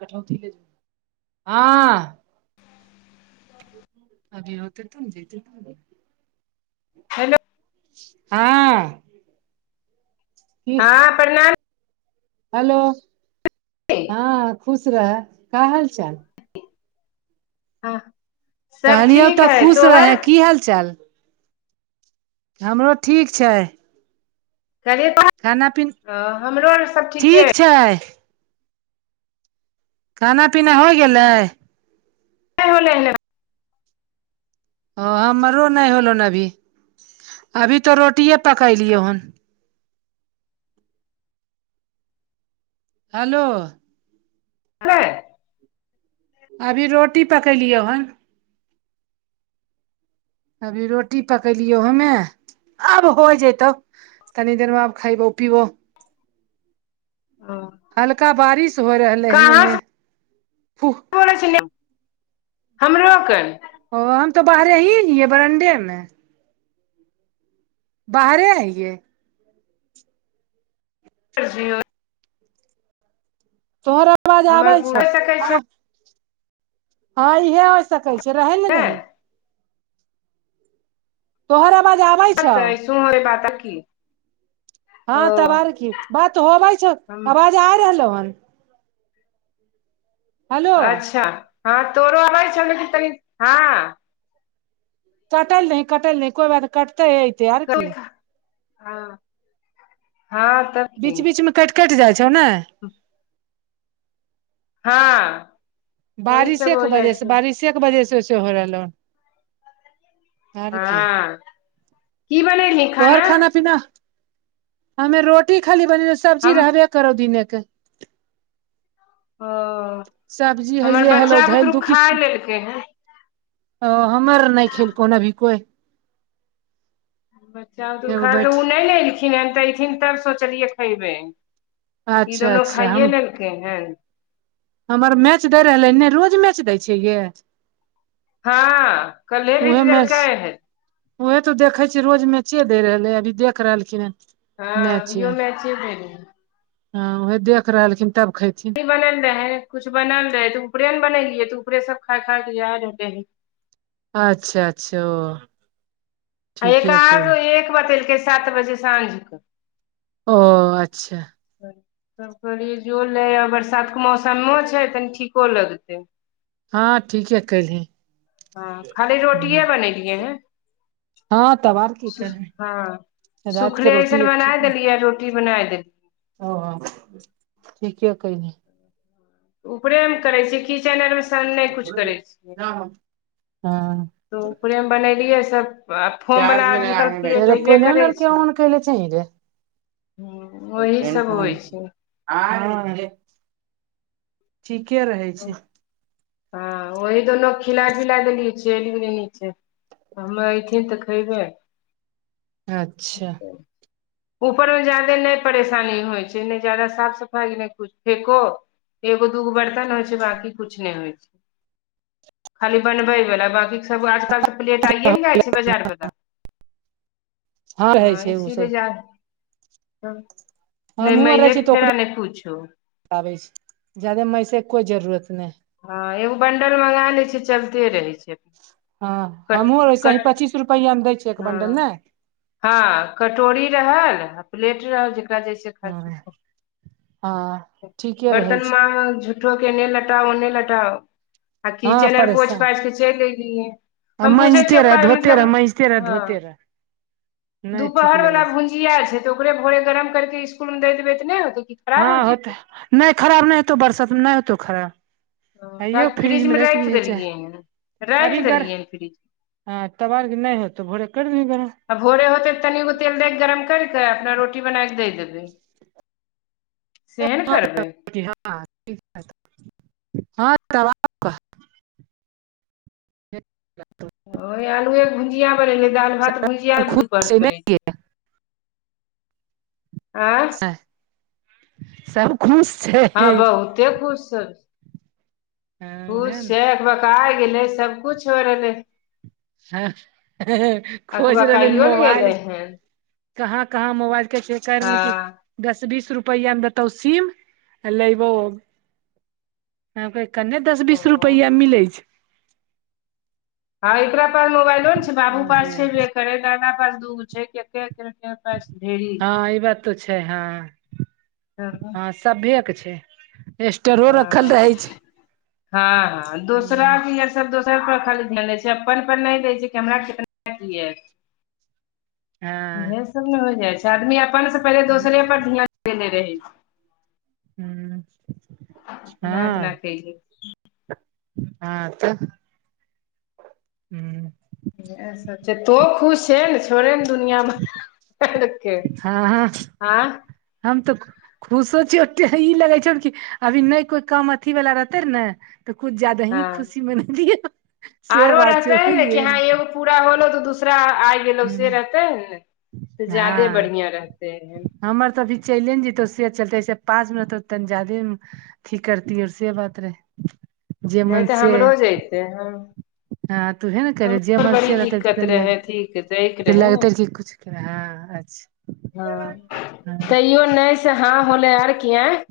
कठोती ले जो हं। अभी होते त ने जयतै। हलओ। हँ। हँ प्रणाम। हालो हँ खुश रह क हालचाल। हँ सब कहलियौ ठीक तऽ है खुश तोहर। रहे की हाल चाल। हमरो ठीक छैय। करेबा हं, हमरो आर सब ठीके है। छैय। खाना पीना होइय गेलै। नइ होलै। ह हमरो नइ होलेन अभी, अभी तऽ रोटिए पकेलियै हन। हालो। लेय। अभी रोटी पकेलियै हन। अभी रोटी पकेलियौ हमे, आब होय जेतौ। कनी देर में आब खइबो-पीबो। हँ। हल्का बारिश होइ रहलै हन एने। पड़ै छै एने, हमरो कऽ। ओ हम तऽ बाहरे ही हिये बरनडे में। बाहरे हइये। कुछ नै। तोहर आवाज हमर आबै छौ। पूरा सकै छै हँ। हँ इहे हो सकै छै, रहै ने दही। तोहर आवाज आबै छौ। तोहोरे बाता की। ओ हँ तब आर की, बात होबे छौ, हम आवाज आ रहलों हन। हेलो अच्छा हँ तोरो आबै छौ तनि, हँ। कटैल दऽहि, कटैल दऽहि, कोइ बात कटते-अयतै आर की। हँ, हँ। तब की बीच-बीच में कैट-कैट जाइ छौ, नइ। [inaudible] हाँ। बारिशें बजेह से, बारिशें के बजेह से ओसे होइ रहलौं हन। आर की हँ, की बनेलिहि। तोहर खाना-पीना, हमें रोटी खाली बनेलियो सब्जी हम रहबे। करोऽ दीने के। ओ सब्जी हमर हैये हेलो, बच्चा धइल बुतरू दू खाय किसम। लेलकै हन ओ हमर नहि खेलको अभी कोई। बच्चा-बतुर एगो खा कऽ बैठ ओ नहि ने अयलखिन हेन तऽ अयथिन तब सोचलियै खयबै। ई अच्छा दुनू अच्छा हम खाइए लेलकै हेन। हमर मैच दै रहलै ने, रोज मैच दै छै ये। हँ कल्हे जीत लेलके हइ। उएहे तो देखै छियै रोज मैचे दे रहलै, अभी देख रहलखिन हँ। हँ अभियो मैचे दे हैय। हँ उहे देख रहलखिन तब खैथिन। की बनल रहै, कुछ बनल रहै तऽ ऊपरे ने बनेलियै तऽ ऊपरे सब खाय-खा के याद होते है। अच्छा-अच्छा ओ। आ एक ठीके आध कैल एक बतेलकै, सात बजे साँझ कऽ। ओ, अच्छा। तब कहलियै जो ले आ, बरसातके मौसमों छै कनी ठीको लगतै। हँ ठीके केल्हि। हँ खाली रोटियए बनेलिए हें। हँ तब आर की सु करबही हँ राति के सुखले रोटी अऐसन एक बना ठीक देलियै, रोटी बनाय देली। ओ, हो ठीके कहिनी। ऊपरे मे करै छियै, किचेन आरमे सन नहि किछु करै छियै। हँ तऽउपरे मे बनेलियै सभ आ फोम बला चार्ज में आज लगा कल के प्लेट अयबे एरोप्लेन करै आर छै। के ऑन कइले चइल रजै ह वही सब होइ छै। हँ ठीके रहै छै। हँ ओही दुनू खिला पिला देली चइल गले निचे हमे एऐथिन तऽ खेबे, अच्छा ऊपरमे ज्यदे नहि परेशानी होइ छै, नहि जाादा साफ सफाइ नइ कुछ फेको। एगो दूगो बर्तन हो, बाकी कुछ नय होइ छय, खाली बनबै बाला बाकि सब आजकल प्लेट आइए ने जाए छै, बजार बला। रहै हँ छै ओ सब इसीलिए जा तब हमहुँ आर रहै छी तऽ ओकरेै जादे मषे के कोइ जरूरत नहि हँ एगो बंडल मगा लै छिय, चलते रहै छै। हँ कट हमहूँ वैसे ही कट पचीस रुपैआमे दै छियै, एक हँ बंडल ने। हँ कटोरी रहल प्लेट रहल जेकरा जेस [inaudible] हँ हँ ठीके रहै बर्तन छै मांग जु झुठो के एन्ने लेटाउ, ओन्ने लटाउ, आ हँ किचन आर पोइछ परेशान पाइछ के चइल ऐलियै। आ हम बुझे मजते छियउ रह काज धोते रह मतलब मजते रह हँ धोते रह नहि ठीक दुपहर लगै वला छै भुज जिया छै तऽ ओकरे भोरे गरम करके इसकुल मे द देबै तऽ नहि होते! हँ होतै नै खराब नै होतौ बरसातमे नै होतौ खराब। आइयो राइत फ्रिज मे फ्रिजमे राखि राइख दिहे चाहे देलियै हन, राइख देलियै ह फ्रिज ह तब अर्ग नै होतो भोरे कर देभी गरम। आ भोरे होतै तऽ तनिगो तेल दए कऽ गरम करि कऽ अपना रोटी बना कऽ दए देबै। सेहन करबै। हँ तबा [unintelligible] ओ आलुए भुजिया बनेलियै दाइल भात भुजिया एक खुश दू पात छै बनेलियै। नहि यै आँ [inaudible] सब खुश हँ छै बहुते खुश सब छै हँ खुश उहे ने छै, अबकाय गेलै सभकिछ छोड़ एलै। ह -ह-ह-ह खोज भेलै अकबकाइयो ने गेलै मोबाइल हन कहाँ -कहाँ मोबाइल के जिकर हँ नहि दस बीस रुपैआमे देतौ सीम लेबौम। हम कहि कन्ने दस ओ बीस रुपैयामे मिलै छै। हँ एकरा पास मोबाइलो ने छै, बाबू पास छै, बे करै दादा पास दूगो छै, कते के [unintelligible] ढेड़ी हँ ई बात तऽ छै, हँ से सभिये के छै, स्टरो रखल हँ रहै छै। हँ -हँ दोसरा हूँ के ये सब दोस सब पर खाली ध्यान दै छै अपन पर नहि दै छै कि हमरा केहन मो इल य हँ इएह सब ने होय जाइ छै, आदमी अपन से पहिले दोसरे पर ध्यान देने रहै छै। हुँ, इतना इतना हँ। कयली हँ तह, हुं। इह सब छै, पुतो खुश छै, छोड़े ने दुनिया भरके हँ- हँ आँ हँ हम तऽ खु खुशो छियौ एते ह, ई लगै छी कि अभी नहि कोइ काम अथी वाला रहतै ने। तऽ कुछु ज्यादा ही हँ खुशी मिलेतियै, से आरो बात रहते छै, है बुझ ने कि गेल। हँ एगो पूरा होलो तऽ, दूसरा अ आइ वैसे हँ रहते है ने, तऽ जादे बढ़िया रहते है। हमर तऽ अभी चैलेंजतौ से, चलतै ऐसे पाच मिनट तौ तनी जादे की करतीयो से बात रहै, जे मन से। [unintelligible] हँ हँ, तुहे न करजिया मन से रहतै ते, दिक्कत पहिने लग रहे अथी दैके रहे लगतै ने र क किछु कर हँ, अच्छा! हँ, हँ तैयो नहि से हँ होलै, आर कि आँय?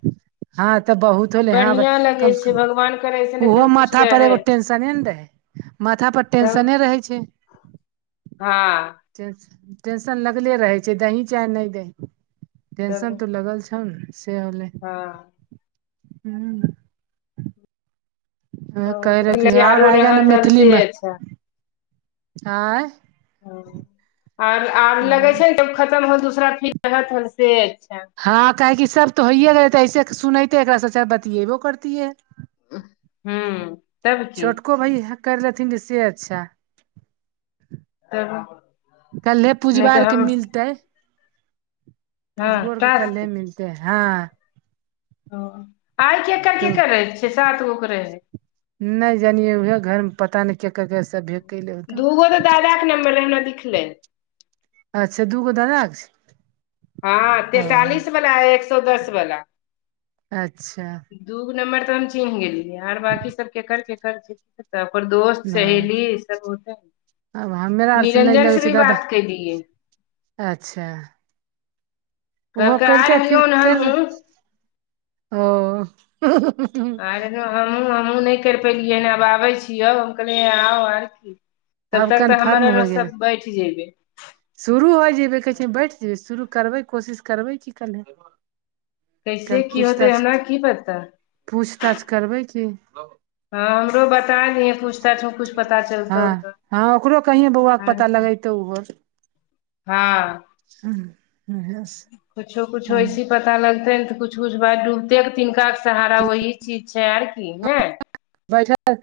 हँ, तऽ बहुत होले ह, बढ़ियां लगै कम से छै कम भगवान करे ऐसन ओहो ऐसन कुछ माथा पर रहै एगो टें टेशने ने रहै, माथा पर तब टेंशने रहै छै। हँ। टेंन टेंशन लगले रहै छै, दहि चाहे नहि दहि। तब टेंशन तऽ लगल छौने, से होलै। हँ। हूं। ओ कहि बहुत रहे आओर आरो आएगा ने रहत हन से मैथिलीमे, अच्छा आएँ। ह, आर आर लगे छै ने, तब खत्तम होल दूसरा फीर होत से, अच्छा! हँ, काहेकि सब तऽ होइए गेलै, तऽ ऐसे सुनतै एकासँचा बतिएबो करतियै। हू, तब की। को भी हक कर लेथिन से अच्छा! तऽ। कल्हे नहि पूजबा आर के हम मिलते, हँ पूजबो आर के कल्हे टास्क मिलते। हँ। ओ, आइ केकर तऽ -केकर रहै छै, सात गो के रहै। नहि जानिये, उहे घर मे, पता नहि केकर गैस दूगो तऽ दादाक के नम्बर रहे, हमरा दिखले। अच्छा! दूगो दादा छै। हँ, ओ तेंतालिस वला, एक सए दस वला। अच्छा दूगो नम्बर तऽ हम चिन्ह गेलियै, आर बकी सब केकर- केकर अपन दोस्त, ओ सहेली ई सब होतै। आब हमरा आर नहि निरंजन लगै से छै भी दादा बात केलीयै। अच्छा! ओहो कहलकै आ कलकै, फिर रहलियौन केल हमहूँ ओ आर हमहूँ -हमहूँ नहि करि पेलियै, हन आब आबै छियौ, हम कहलियै आउ आर की। तब आब तक तऽ हमर कन्फर्म हो रस्ता गेलै बैठ जेयबै। शुरू होइ जयबै, कहै छिय बैठि जेबै, शुरू करबै, कोशिश करबै, कि क कैसे की होतै, हमरा की पता। पूछतााछ करबै की। हँ, हमरो बत पता नै पूछता छ मे कुछ पता चलत हँ हँ ओकरो कहिये बौआ के आर पता लगेतौ ओहो ह [unintelligible] कुछो- कुछो ऐसी पता लगतै तऽ कुछ- कुछ बात डूब कतेक तिनका के सहारा वोही चीज छै आर की ने। बैठल-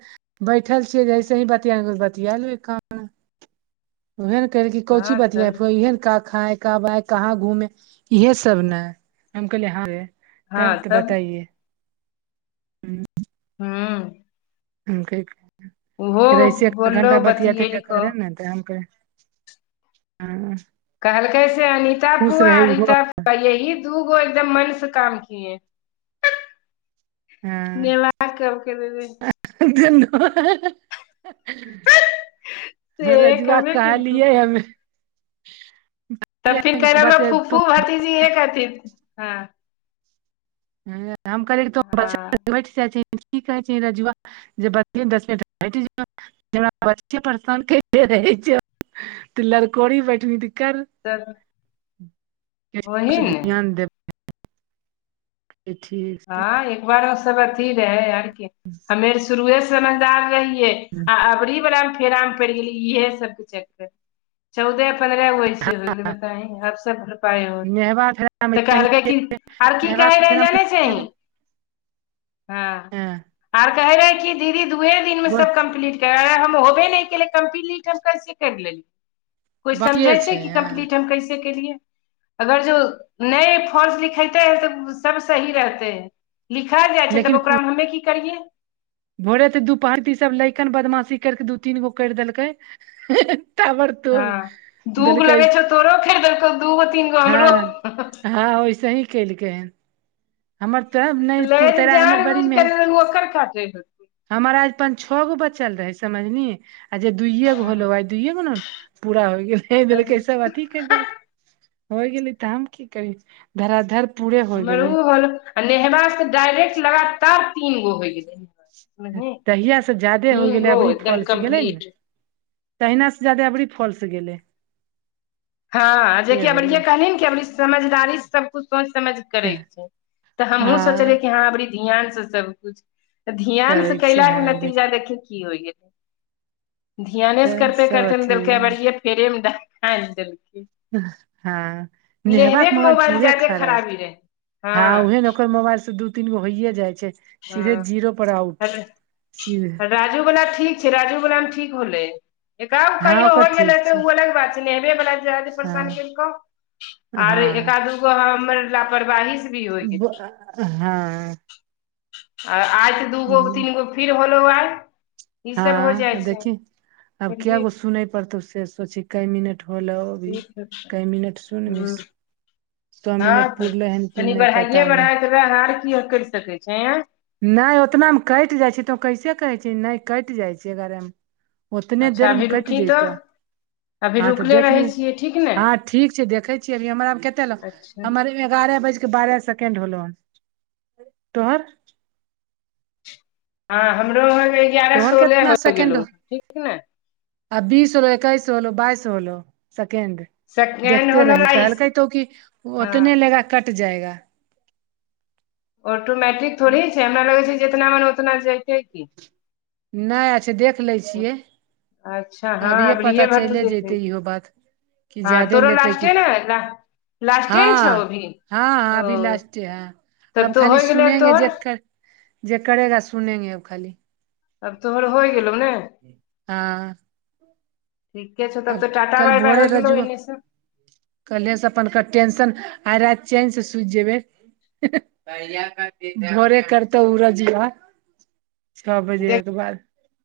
बैठल छियै जैसे ही बतिया बतिया लै कान उहे ने कहल कोची हँ तब बतियाहोइ इहेयने का खाय [unintelligible] कब आए कहाँ घूमे इहे सब ने हम कहले यहा हे तब तऽ बताइये। [inaudible] ह क फेर ऐसे एक बोललो घण्टा बतियाते बतियेलको बेकार ह ने तऽ हम [unintelligible] कहलकै से अनिता खुश रहे ओहो पुआरिता त यही दूगो एकदम मन से काम किए। ह नेला कबके देबे [unintelligible] से रजुआ कहबे केलको कहलियै हमे। [unintelligible] तब फिर कि तू कहे बते तू फूफू भतीजी एक हथिन्ह ह। हम हँ [unintelligible] जैथिन की कहै छै रजुआ जे बते दस मिनट बचे परसेन करते रहै छै त लरकोरी बैठनी तऽ कर तब वही ने [unintelligible] [unintelligible] [unintelligible] ठीक ह एक बारो सब अथी रहै आरके। [inaudible] फेर शुरुए समझदार रहियै आ अबरी बला फेरा प गेल [unintelligible] इएह सब चक चौदह पन्दरहे होय कैसी हो बताए कबतक भरसकभरपाइ हो [unintelligible] नेहबा तऽ कहलकै कि आर की कहै रहै जान ह आर कहे रहेै कि दीदी दुए दिनमे सब कम्प्लीट कर हम होबे नै केलै कम्प्लीट हम कैसे कैर लेती। कोइ समझै बाकिए छै, कि हँ कम्प्लीट हम कैसे केलियै। अगर जो नए फॉम लिखेते है त सब सही रहते है। लिखा जाइ छै, लेकिन तब कु- ओकरामे हमे की करियै। भोरे तऽ दू पारी सब लैकन बदमाशी करिके दू तीन गो कैर देलकै। तर [unintelligible] ह दू गो लगै छौ। तोरो खरी देलकौ दूगो तीन गो हमरो। ह वइसे ही केलकै, हमर त ने पुरतेरा हमर बड़ी मेहन। तू ओकर खाते है। हमर आज पाँच - छ गो बचल रहै समझलि। आ जे दुइयएगो होलो आइ दुइयएगो न पूरा होइ गेल तब देलक सब अथी कैर देलकै। होइ गेलै तऽ हम की करिए। धराधर पुरे हमर ओ होल आ नेहबाक स डायरेक्ट लगातार तीन गो होय गेलै। बुझलिही तहिया सँ जादे होय तीन गेलै, गो अबरी एकदम फॉल्स गेलै ने। कम्प्लीट तहिना सँ जादे अबरी फॉल्स गेलै। हँ से जेकि अबर इे होलै कहली कि समझदारी सबकुछ सोच समझ करै तऽ हमहूँ सोचलियै कि हँ बड़ी ध्यानसँ सबकिछु। तऽ ध्यान से करैके छै कयलाके हँ लेकिन नतीजा देखि की होइयै। ध्यान से तऽ करते सब -करते ने अथी देलकै बढ़े पेड़े मे ड देलकै। हँ नेहवा के नेहबेके मोबाइल पूरे ज्यादे खराब। खराबी रहै हँ उहे ने ओकर मोबाइल से दू तीन गो होइए जाइ छै। ह सीधे जीरो पर आउट सीधे राजूवला ठीक छै। राजूवलामे ठीक होलै। जै गप्प हँ कहिओ हो ओकर गेले ठीक त छै ओ अलग बात छै। नेहेबे बाला परेशानी हँ कनि कम। आर हँ एका, दुगो हमर लापरवाही। भी होइ गेलै हँ। आ आइठ त दूगो, तीन, गो फिर होलो आइ। ई सब हो जाइ हँ छै देखी आब के बुझलियै गो सुनै पड़तौ से सोची क मिनट होलो। भी ठीक कई मिनट सुन हँ मिस। सए मिनट पुरले हन कि नहि पता नइ। तोरा हार क करि सकैत छै। नय ओतनामे कटि जाइ छै। तऽ कैसे कहै छ नहि कटि जाइ छै घरेमे। ओतने अच्छा देरमे अभी कटि रुकी जइत। तऽ अभी हँ तऽ रुकले देख रहै लियौ छियै ठीक ने हँ ठीक छै। देखै छीयै अभी हमरा कते लग अच्छा हमर एगारह बजके बारह सेकेण्ड होलो हन तोहर। हँ हमरो वहाँ एगारह तोहर सोलहे केतना होइ सेकेंड गेलौ हो ठीक ने। आ बीस होलो, एकैस होलो, बाइस होलो, सेकेंड। सेकेंड देखते होलो रही बाइस कहलके तो की हँ ओतने लेगा कट जाएगा। ऑटोमट्रिक थोड़े छै, हमरा लगै छै, जेतना मन ओतना जयके की। नाया देख लै छियै, अच्छा हँ अभियए पता अबरिये भर तू चले देखै जतै इहो बात। कि हँ जादे तोरो लेतै कि लास्टे ने ला, लास्टे हँ ने छौ अभी -हँ ओ अभी लास्टे ह तब अब तो खाली होइ गेलै अब सुनेंगे तोहर जेखकर। जे करेगा सुनेंगेब खाली। आब तोहर होइ गेल ने। हाँ ठीके छौ, तब अब तऽ टा बाइ -बाइ हो गेलौ एन्ने से। कलहे से अपन टेंशन आइ राइत चेन् से सुति जेबै। भोड़े करतौ उ रजिबा छओ देख बजेऐ के बाद